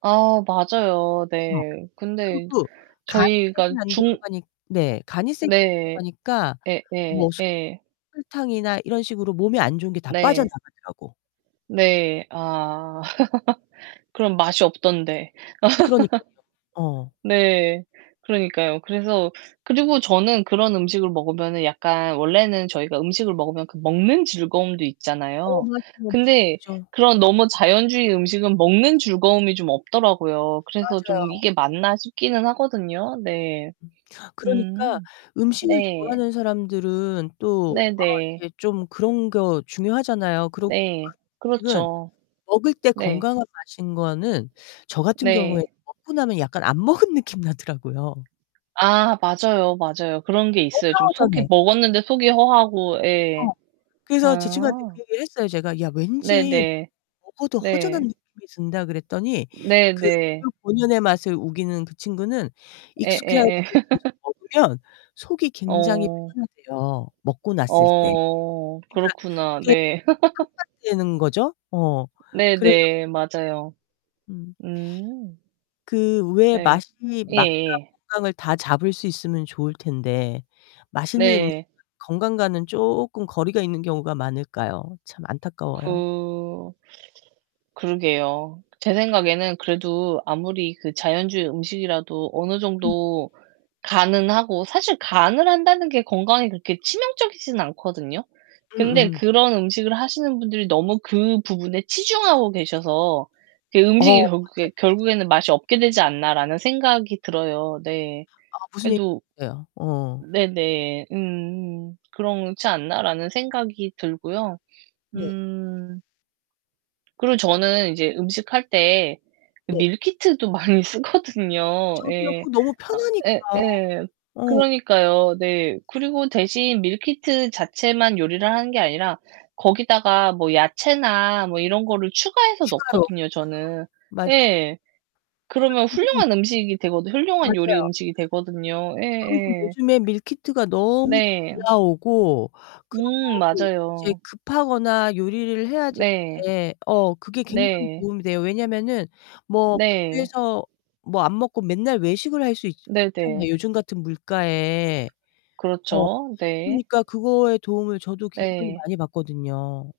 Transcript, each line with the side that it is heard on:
right: 아, 맞아요.
left: 어.
right: 네. 근데
left: 그리고 간이 세게
right: 저희가
left: 안
right: 중
left: 들어가니 네, 간이 세게 안
right: 네.
left: 들어가니까
right: 예예,
left: 뭐 설 [unintelligible]
right: 예.
left: 설탕이나 이런 식으로 몸에 안 좋은 게 다
right: 네.
left: 빠져나가더라고.
right: 네. 아. 그럼 맛이 없던데.
left: 그러니깐요. 어.
right: 네. 그러니까요. 그래서 그리고 저는 그런 음식을 먹으면은 약간 원래는 저희가 음식을
left: [unintelligible]
right: 먹으면 그 먹는 즐거움도
left: 어,
right: 있잖아요.
left: 마 [unintelligible]
right: 근데
left: 죠.
right: 그런 너무 자연주의 음식은 먹는 즐거움이 좀 없더라고요. 그래서 좀
left: 맞아요.
right: '이게 맞나?' 싶기는 하거든요. 네.
left: 음. 그러니까
right: 음.
left: 음식을
right: 네.
left: 좋아하는 사람들은 또 아
right: 네네.
left: 이렇게 좀 그런 거 중요하잖아요. 그리고
right: 네.
left: 그런 음식은
right: 그렇죠.
left: 먹을 때
right: 네.
left: 건강한 맛인 거는 저 같은 경우에는
right: 네.
left: 먹고 나면 약간 안 먹은 느낌 나더라고요.
right: 아 맞아요. 맞아요. 그런 게 있어요.
left: 뭔가
right: 좀
left: 허전해.
right: 속이 먹었는데 속이 허하고 예.
left: 어. 그래서 제 친구한테
right: 아.
left: 그 얘기를 했어요, 제가. "야, 왠지
right: 네네.
left: 먹어도 허전한
right: 네.
left: 느낌이 든다." 그랬더니 그
right: 네네.
left: 재료 본연의 맛을 우기는 그 친구는 익숙해 [unintelligible]
right: 예예예.
left: 계속 먹으면 속이 굉장히
right: 어.
left: 편하대요 먹고 났을 때.
right: 어.
left: 그니까
right: 그렇구나.
left: 되게
right: 네.
left: [unintelligible] 되는 거죠. 어, 그래서
right: 네네. 맞아요.
left: 음.
right: 음.
left: 그 왜
right: 네.
left: 맛이 맛과
right: 예예.
left: 건강을 다 잡을 수 있으면 좋을 텐데 맛있는 음식은
right: 네.
left: 건강과는 조끔 거리가 있는 경우가 많을까요? 참 안타까워요.
right: 그 그러게요. 제 생각에는 그래도 아무리 그 자연주의 음식이라도 어느
left: 음.
right: 정도 간은 하고 사실 간을 한다는 게 건강에 그렇게 치명적이진 않거든요. 근데
left: 음음.
right: '그런 음식을 하시는 분들이 너무 그 부분에 치중하고 계셔서 그
left: 어,
right: 음식이
left: 뭔지 알
right: 결국에
left: 것 같아요.
right: 결국에는 맛이 없게 되지 않나.'라는 생각이 들어요. 네.
left: 아, 무슨 얘
right: 그래도
left: [unintelligible] 예요? 어.
right: 네네. 음. 그렇지 않나라는 생각이 들고요.
left: 네.
right: 음 그리고 저는 이제 음식할 때
left: 네.
right: 밀키트도 많이 쓰거든요.
left: 저도요.
right: 예.
left: 그 너무
right: 아,
left: 편하니까.
right: 예예.
left: 어.
right: 그러니까요. 네. 그리고 대신 밀키트 자체만 요리를 하는게 아니라 거기다가 뭐 야채나 뭐 이런 거를 추가해서
left: 추가로.
right: 넣거든요, 저는.
left: 음. 맞아요.
right: 예.
left: 아,
right: 그러면
left: 근데
right: 훌륭한 음식이 되거든 훌륭한 요리
left: 맞아요.
right: 음식이 되거든요.
left: 그리고
right: 예예.
left: 요즘에 밀키트가 너무 잘
right: 네.
left: 나오고
right: 음,
left: 그리고 이제
right: 맞아요.
left: 급하거나 요리를 해야
right: 네.
left: 되는데 어 그게 굉장히
right: 네.
left: 도움이 돼요. 왜냐면은 뭐
right: 네.
left: 집에서 뭐 안 먹고 맨날 외식을 할 수 있 [unintelligible] 잖아요,
right: 네네.
left: 요즘 같은 물가에. 어.
right: 그렇죠. 네.
left: 그러니까 그거에 도움을 저도 굉장히
right: 네.
left: 많이 받거든요.